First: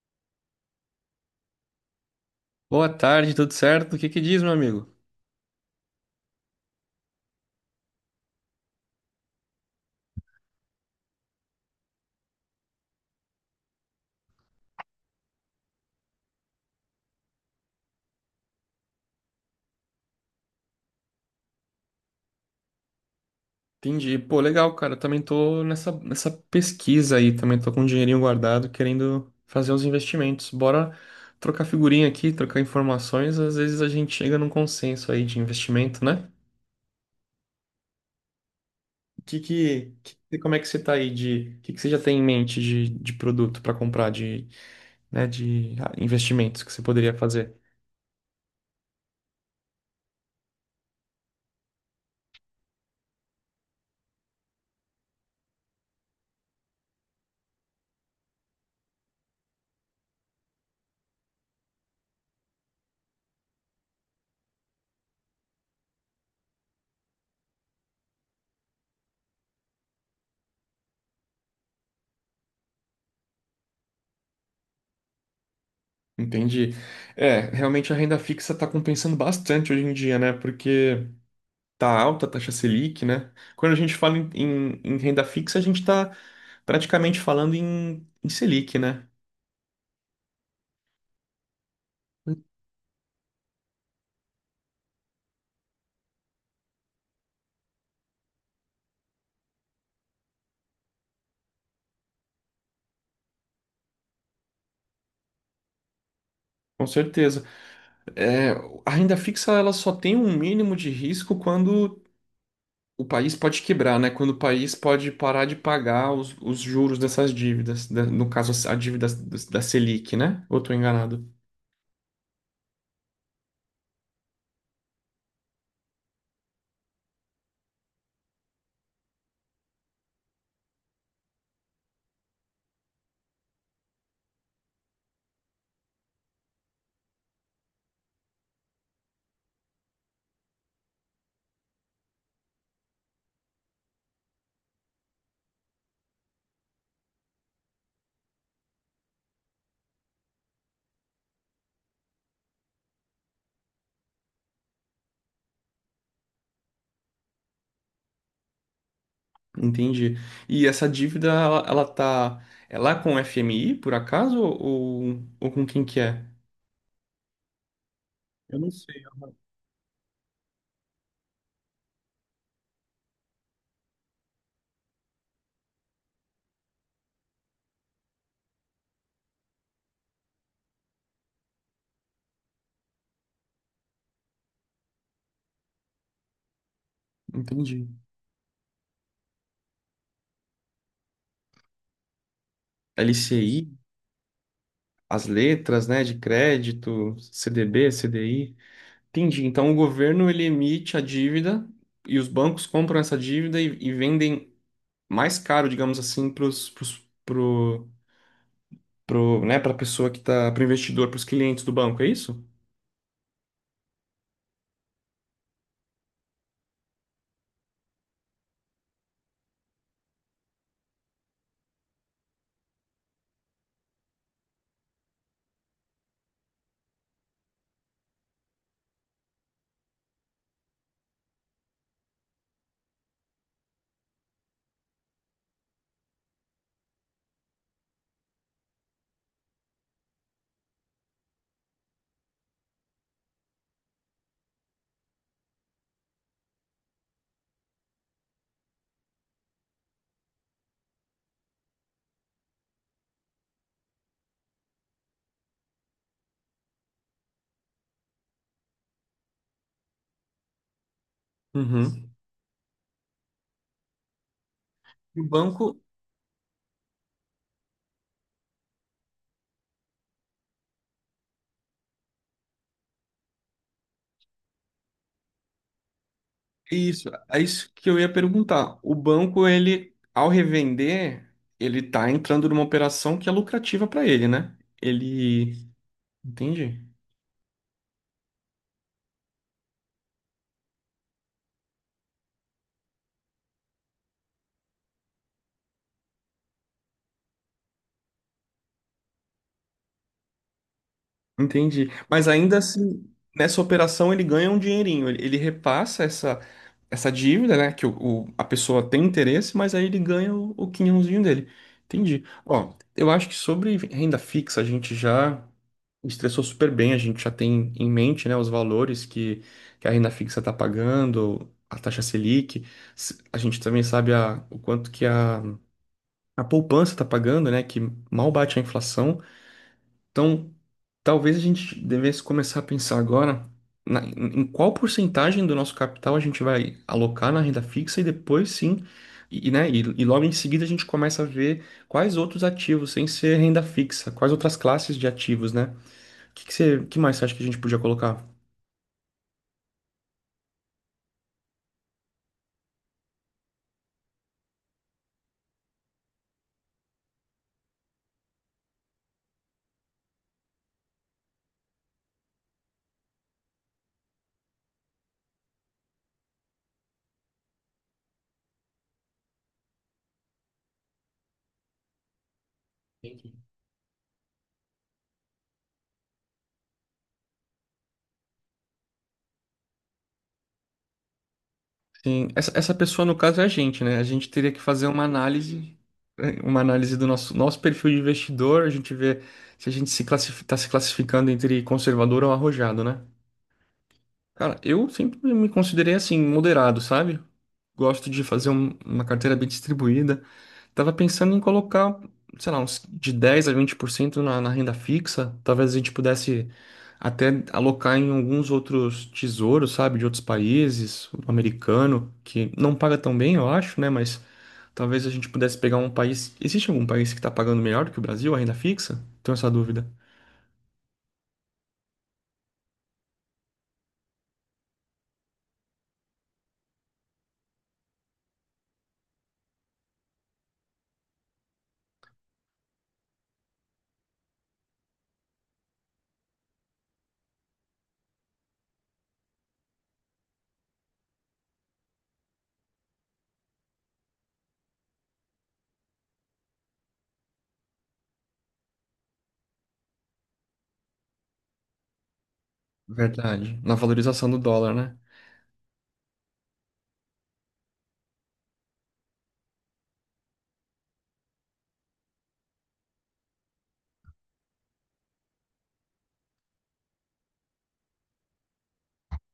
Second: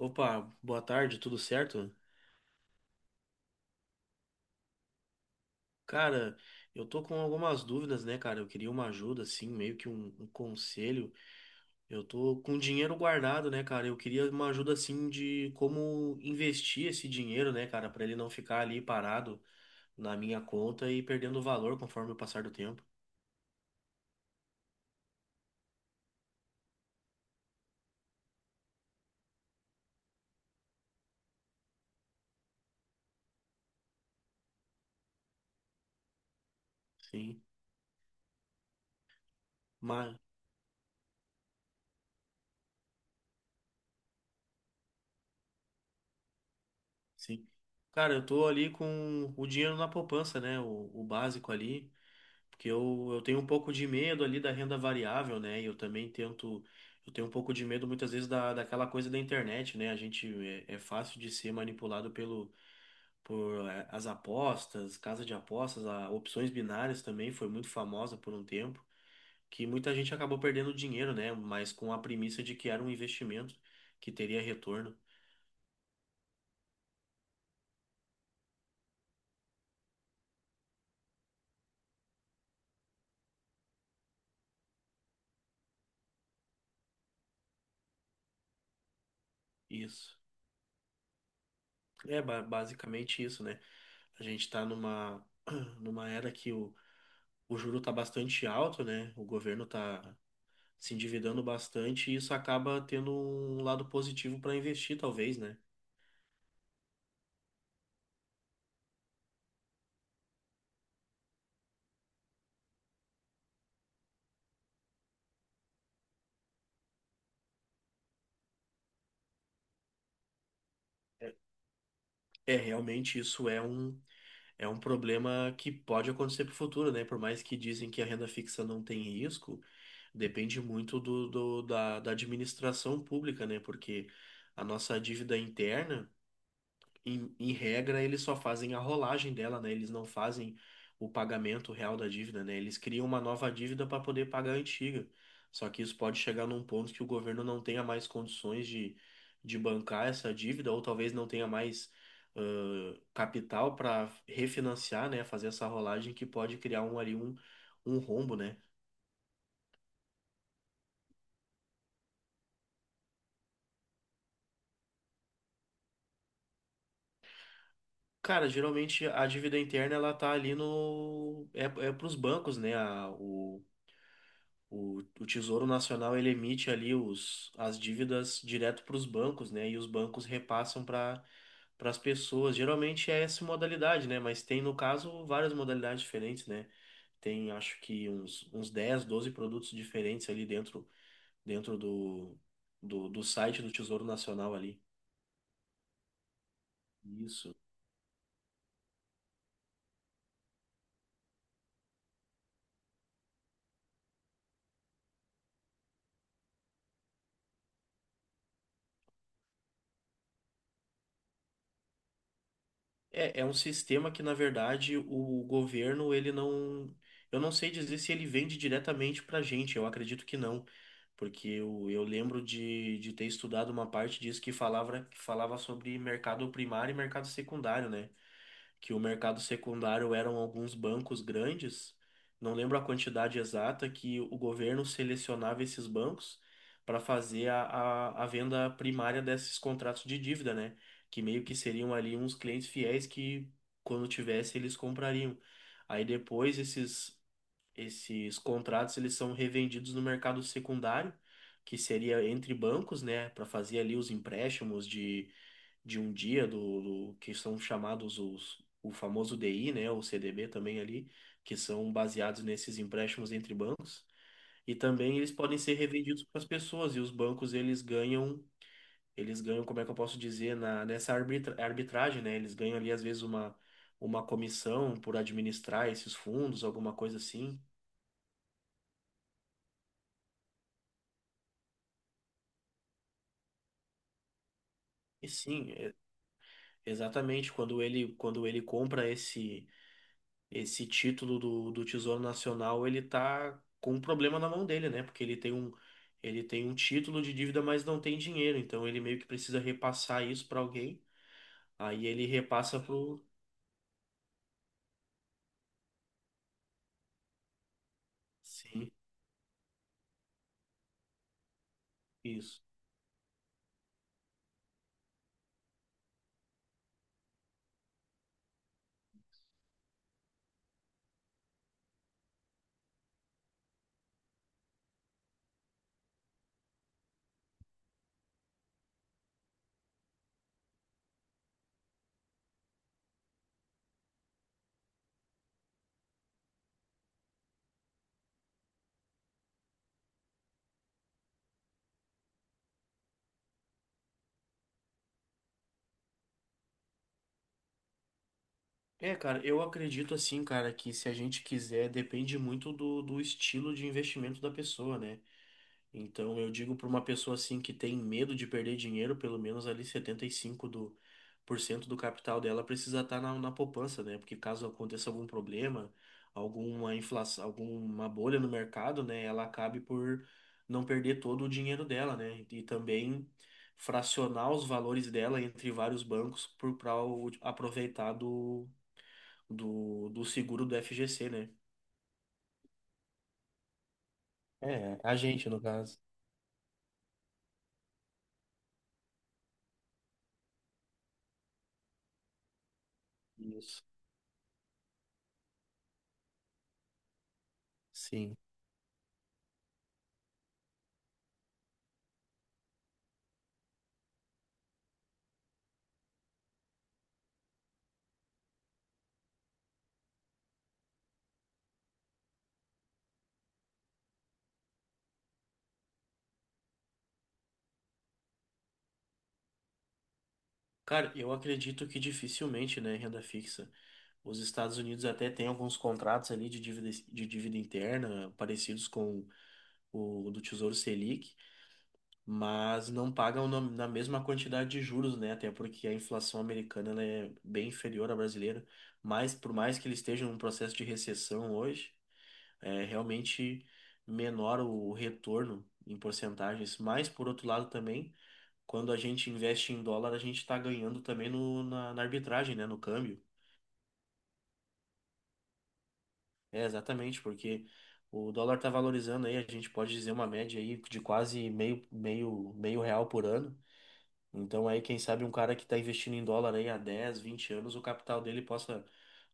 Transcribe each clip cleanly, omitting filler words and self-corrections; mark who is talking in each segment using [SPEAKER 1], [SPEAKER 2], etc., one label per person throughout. [SPEAKER 1] Opa, boa tarde, tudo certo?
[SPEAKER 2] Boa tarde, tudo certo? O que que diz, meu amigo?
[SPEAKER 1] Cara, eu tô com algumas dúvidas, né, cara? Eu queria uma ajuda, assim, meio que um conselho. Eu tô com dinheiro guardado, né, cara? Eu queria uma ajuda, assim, de como investir esse dinheiro, né, cara, pra ele não ficar ali parado na minha conta e perdendo valor conforme o passar do tempo.
[SPEAKER 2] Entendi. Pô, legal, cara. Eu também tô nessa pesquisa aí, também tô com um dinheirinho guardado, querendo fazer uns investimentos. Bora trocar figurinha aqui, trocar informações, às vezes a gente chega num consenso aí de investimento, né?
[SPEAKER 1] Sim,
[SPEAKER 2] Que que,
[SPEAKER 1] mas,
[SPEAKER 2] Como é que você tá aí de, o que que você já tem em mente de produto para comprar, de, né, de investimentos que você poderia
[SPEAKER 1] sim.
[SPEAKER 2] fazer?
[SPEAKER 1] Cara, eu tô ali com o dinheiro na poupança, né, o básico ali. Porque eu tenho um pouco de medo ali da renda variável, né? E eu também tento. Eu tenho um pouco de medo muitas vezes daquela coisa da internet, né? A gente é fácil de ser manipulado por as apostas, casa de apostas, opções binárias também foi muito famosa por um tempo, que muita gente acabou perdendo dinheiro, né? Mas com a premissa de que era um investimento que teria retorno.
[SPEAKER 2] Entendi. É, realmente a renda fixa tá compensando bastante hoje em dia, né? Porque tá alta a taxa Selic, né? Quando a gente fala em renda fixa, a gente está praticamente falando em Selic, né?
[SPEAKER 1] Isso. É basicamente isso, né? A gente está numa era que o juro está bastante alto, né? O governo está se endividando bastante e isso acaba tendo um lado positivo para investir, talvez, né?
[SPEAKER 2] Com certeza. A renda fixa ela só tem um mínimo de risco quando o país pode quebrar, né? Quando o país pode parar de pagar os juros dessas dívidas, no caso a dívida da Selic, né? Ou tô enganado?
[SPEAKER 1] É, é, realmente isso é um problema que pode acontecer para o futuro, né? Por mais que dizem que a renda fixa não tem risco, depende muito da administração pública, né? Porque a nossa dívida interna, em regra, eles só fazem a rolagem dela, né? Eles não fazem o pagamento real da dívida, né? Eles criam uma nova dívida para poder pagar a antiga. Só que isso pode chegar num ponto que o governo não tenha mais condições de bancar essa dívida, ou talvez não tenha mais capital para refinanciar, né? Fazer essa rolagem que pode criar ali um rombo, né?
[SPEAKER 2] Entendi. E essa dívida ela tá, é lá com o FMI, por acaso, ou com quem que é?
[SPEAKER 1] Cara,
[SPEAKER 2] Eu não sei.
[SPEAKER 1] geralmente a dívida interna ela tá ali no é para os bancos, né? O Tesouro Nacional ele emite ali as dívidas direto para os bancos, né? E os bancos repassam para as pessoas. Geralmente é essa modalidade, né? Mas tem, no caso, várias modalidades diferentes, né? Tem, acho
[SPEAKER 2] Entendi.
[SPEAKER 1] que uns 10 12 produtos diferentes ali dentro, dentro do site
[SPEAKER 2] LCI?
[SPEAKER 1] do Tesouro Nacional ali.
[SPEAKER 2] As letras, né, de crédito,
[SPEAKER 1] Isso.
[SPEAKER 2] CDB, CDI. Entendi. Então o governo ele emite a dívida e os bancos compram essa dívida e vendem mais caro, digamos assim, para pro, né, para a pessoa que tá, para o investidor, para os clientes do banco, é isso?
[SPEAKER 1] É, é um sistema que, na verdade, o governo, ele não. Eu não sei dizer se ele vende diretamente pra gente, eu acredito que não. Porque eu lembro de ter estudado uma parte disso que falava sobre mercado primário e mercado secundário, né? Que o mercado secundário eram alguns bancos grandes, não lembro a quantidade exata, que o governo selecionava esses bancos para fazer a venda primária desses contratos de dívida, né? Que meio que seriam ali uns clientes fiéis que, quando tivesse, eles comprariam. Aí depois esses contratos eles são revendidos no mercado secundário, que seria entre bancos, né, para fazer ali os empréstimos de um dia que são chamados os o famoso DI, né, o CDB também ali, que são
[SPEAKER 2] Uhum.
[SPEAKER 1] baseados nesses empréstimos entre bancos. E também
[SPEAKER 2] E o
[SPEAKER 1] eles podem ser
[SPEAKER 2] banco,
[SPEAKER 1] revendidos para as pessoas e os bancos eles ganham, como é que eu posso dizer, nessa arbitragem, né? Eles ganham ali às vezes uma comissão por administrar esses fundos, alguma
[SPEAKER 2] isso,
[SPEAKER 1] coisa
[SPEAKER 2] é
[SPEAKER 1] assim.
[SPEAKER 2] isso que eu ia perguntar. O banco, ele, ao revender, ele tá entrando numa operação que é lucrativa para ele, né?
[SPEAKER 1] E
[SPEAKER 2] Ele,
[SPEAKER 1] sim,
[SPEAKER 2] entendi.
[SPEAKER 1] exatamente. Quando ele compra esse título do Tesouro Nacional, ele tá com um problema na mão dele, né? Porque ele tem um título de dívida, mas não tem dinheiro. Então ele meio que precisa repassar isso para alguém.
[SPEAKER 2] Entendi.
[SPEAKER 1] Aí ele
[SPEAKER 2] Mas ainda
[SPEAKER 1] repassa
[SPEAKER 2] assim,
[SPEAKER 1] pro.
[SPEAKER 2] nessa operação ele ganha um dinheirinho. Ele repassa essa dívida, né? A pessoa
[SPEAKER 1] Sim,
[SPEAKER 2] tem interesse, mas aí ele ganha o quinhãozinho dele. Entendi.
[SPEAKER 1] isso.
[SPEAKER 2] Ó, eu acho que sobre renda fixa a gente já estressou super bem. A gente já tem em mente, né, os valores que a renda fixa está pagando, a taxa Selic. A gente também sabe o quanto que a poupança está pagando, né? Que mal bate a inflação. Então, talvez a gente devesse começar a pensar agora em qual porcentagem do nosso capital a gente vai alocar na renda fixa, e depois sim, né, e logo em seguida a gente começa a ver quais outros ativos, sem ser renda fixa, quais outras classes de ativos, né? O que, que você- Que mais você acha que a gente podia colocar?
[SPEAKER 1] É, cara, eu acredito assim, cara, que se a gente quiser, depende muito do estilo de investimento da pessoa, né? Então, eu digo para uma pessoa assim que tem medo de perder dinheiro, pelo menos ali 75 do por cento do capital dela precisa estar na poupança, né? Porque caso aconteça algum problema, alguma inflação, alguma bolha no mercado, né, ela acabe por não perder todo o dinheiro dela, né? E também fracionar os valores dela entre vários bancos para aproveitar do seguro do FGC, né?
[SPEAKER 2] Sim, essa pessoa no caso é a gente, né? A gente teria que fazer
[SPEAKER 1] É,
[SPEAKER 2] uma
[SPEAKER 1] a gente, no
[SPEAKER 2] análise,
[SPEAKER 1] caso.
[SPEAKER 2] uma análise do nosso perfil de investidor, a gente vê se a gente se está se classificando entre conservador ou arrojado, né?
[SPEAKER 1] Isso.
[SPEAKER 2] Cara, eu sempre me considerei assim, moderado, sabe? Gosto de
[SPEAKER 1] Sim.
[SPEAKER 2] fazer uma carteira bem distribuída. Tava pensando em colocar, sei lá, uns de 10 a 20% na renda fixa. Talvez a gente pudesse até alocar em alguns outros tesouros, sabe? De outros países, o americano, que não paga tão bem, eu acho, né? Mas talvez a gente pudesse pegar um país. Existe algum país que tá pagando melhor do que o Brasil, a renda fixa? Tenho essa dúvida.
[SPEAKER 1] Cara, eu acredito que dificilmente, né, renda fixa. Os Estados Unidos até têm alguns contratos ali de dívida interna, parecidos com o do Tesouro Selic, mas não pagam na mesma quantidade de juros, né? Até porque a inflação americana ela é bem inferior à brasileira. Mas por mais que eles estejam num processo de recessão hoje, é realmente menor o retorno em porcentagens. Mas por outro lado também quando a gente investe em dólar, a gente está ganhando também no, na, na arbitragem, né? No câmbio.
[SPEAKER 2] Verdade. Na valorização do dólar, né?
[SPEAKER 1] É, exatamente, porque o dólar está valorizando aí, a gente pode dizer uma média aí de quase meio real por ano. Então aí, quem sabe um cara que está investindo em dólar aí há 10 20 anos, o capital dele possa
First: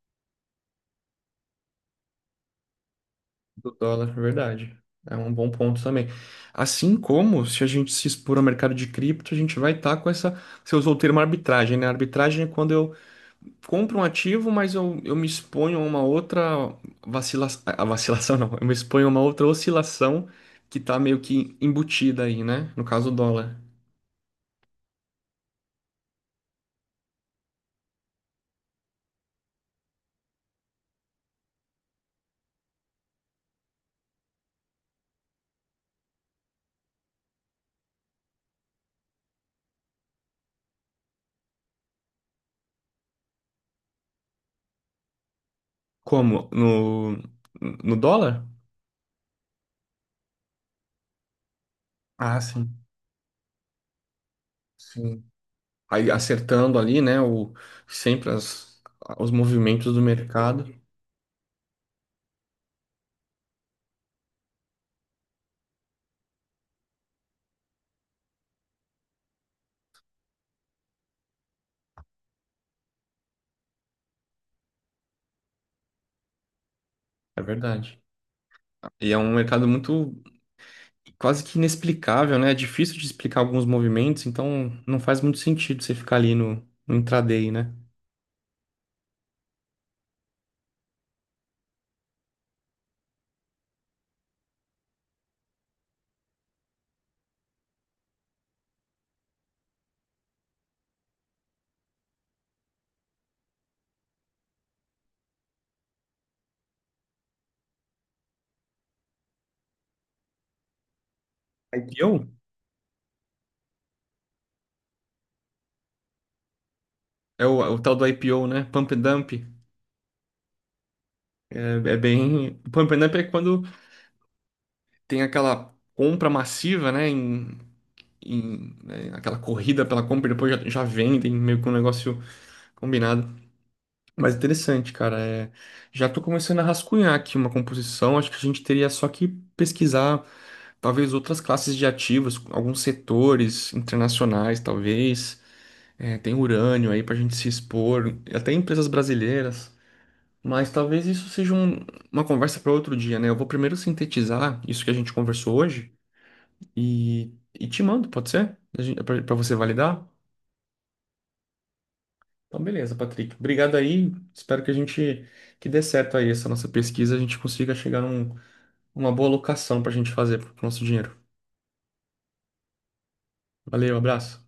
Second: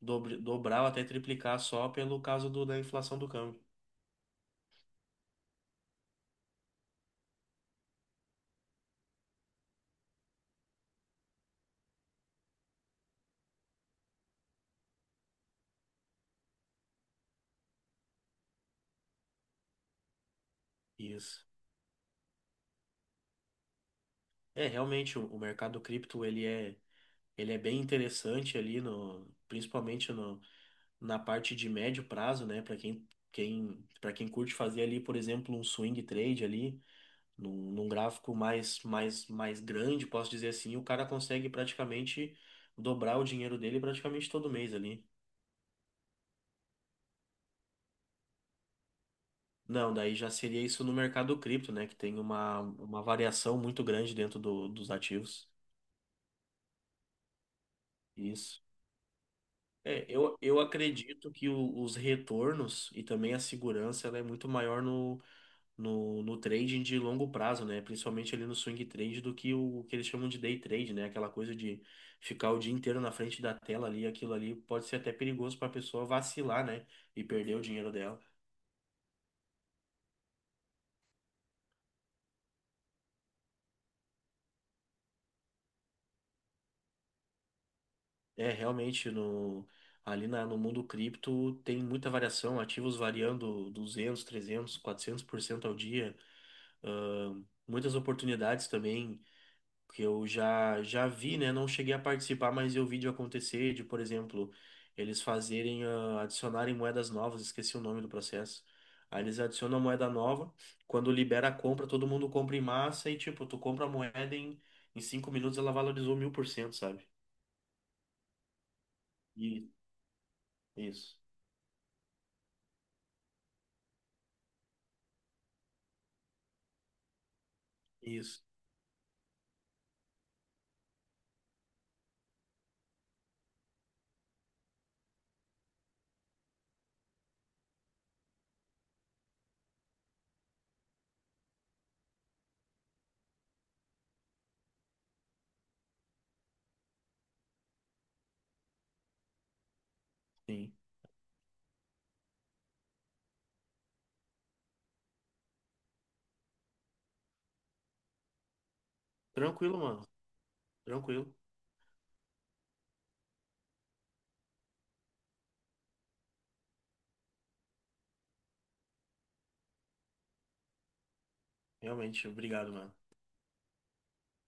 [SPEAKER 1] dobrar ou até triplicar só pelo caso da inflação do câmbio.
[SPEAKER 2] Do dólar, é verdade. É um bom ponto também. Assim como se a gente se expor ao mercado de cripto, a gente vai estar com essa. Você usou o termo arbitragem, né? Arbitragem é quando eu compro um ativo, mas eu me exponho a uma outra vacilação. A vacilação não, eu me exponho a uma outra oscilação que está meio
[SPEAKER 1] Isso.
[SPEAKER 2] que embutida aí, né? No caso, do dólar.
[SPEAKER 1] É, realmente, o mercado cripto, ele é bem interessante ali, no, principalmente na parte de médio prazo, né? Para para quem curte fazer ali, por exemplo, um swing trade ali, num gráfico mais grande, posso dizer assim, o cara consegue praticamente dobrar o dinheiro dele praticamente todo mês ali.
[SPEAKER 2] Como? No, no dólar?
[SPEAKER 1] Não, daí já seria isso no mercado cripto, né? Que tem
[SPEAKER 2] Ah,
[SPEAKER 1] uma,
[SPEAKER 2] sim,
[SPEAKER 1] uma variação muito grande dentro dos
[SPEAKER 2] sim.
[SPEAKER 1] ativos.
[SPEAKER 2] Aí acertando ali, né? Sempre
[SPEAKER 1] Isso.
[SPEAKER 2] os movimentos do
[SPEAKER 1] É, eu
[SPEAKER 2] mercado.
[SPEAKER 1] acredito que os retornos e também a segurança ela é muito maior no trading de longo prazo, né? Principalmente ali no swing trade do que o que eles chamam de day trade, né? Aquela coisa de ficar o dia inteiro na frente da tela ali, aquilo ali pode ser até perigoso para a pessoa vacilar, né? E
[SPEAKER 2] É
[SPEAKER 1] perder o dinheiro
[SPEAKER 2] verdade.
[SPEAKER 1] dela.
[SPEAKER 2] E é um mercado muito quase que inexplicável, né? É difícil de explicar alguns movimentos, então não faz muito sentido você ficar ali no intraday, né?
[SPEAKER 1] É, realmente, no mundo cripto tem muita variação, ativos variando 200 300 400% ao dia, muitas oportunidades também que eu já vi, né? Não cheguei a participar, mas eu vi de acontecer, de, por exemplo, eles fazerem, adicionarem moedas novas, esqueci o nome do processo. Aí eles adicionam a moeda nova, quando libera a compra, todo
[SPEAKER 2] IPO?
[SPEAKER 1] mundo compra em massa e, tipo, tu compra a moeda em 5 minutos, ela valorizou 1.000%, sabe?
[SPEAKER 2] É o tal do IPO, né? Pump and dump.
[SPEAKER 1] E isso,
[SPEAKER 2] É, é bem. Pump and dump é quando tem aquela compra massiva, né?
[SPEAKER 1] isso,
[SPEAKER 2] Né, aquela corrida pela compra e depois já vendem, meio que um negócio combinado. Mas interessante, cara. É, já tô começando a rascunhar aqui uma composição. Acho que a gente teria só que pesquisar, talvez outras classes de ativos, alguns setores internacionais, talvez. É, tem urânio aí para a gente se expor, até empresas brasileiras. Mas
[SPEAKER 1] sim.
[SPEAKER 2] talvez isso seja uma conversa para outro dia, né? Eu vou primeiro sintetizar isso que a gente conversou hoje e, e te mando, pode ser? Para você
[SPEAKER 1] Tranquilo, mano.
[SPEAKER 2] validar?
[SPEAKER 1] Tranquilo.
[SPEAKER 2] Então, beleza, Patrick. Obrigado aí. Espero que a gente que dê certo aí essa nossa pesquisa, a gente consiga chegar num, uma boa locação para a gente fazer pro nosso dinheiro.
[SPEAKER 1] Realmente, obrigado, mano.
[SPEAKER 2] Valeu, abraço.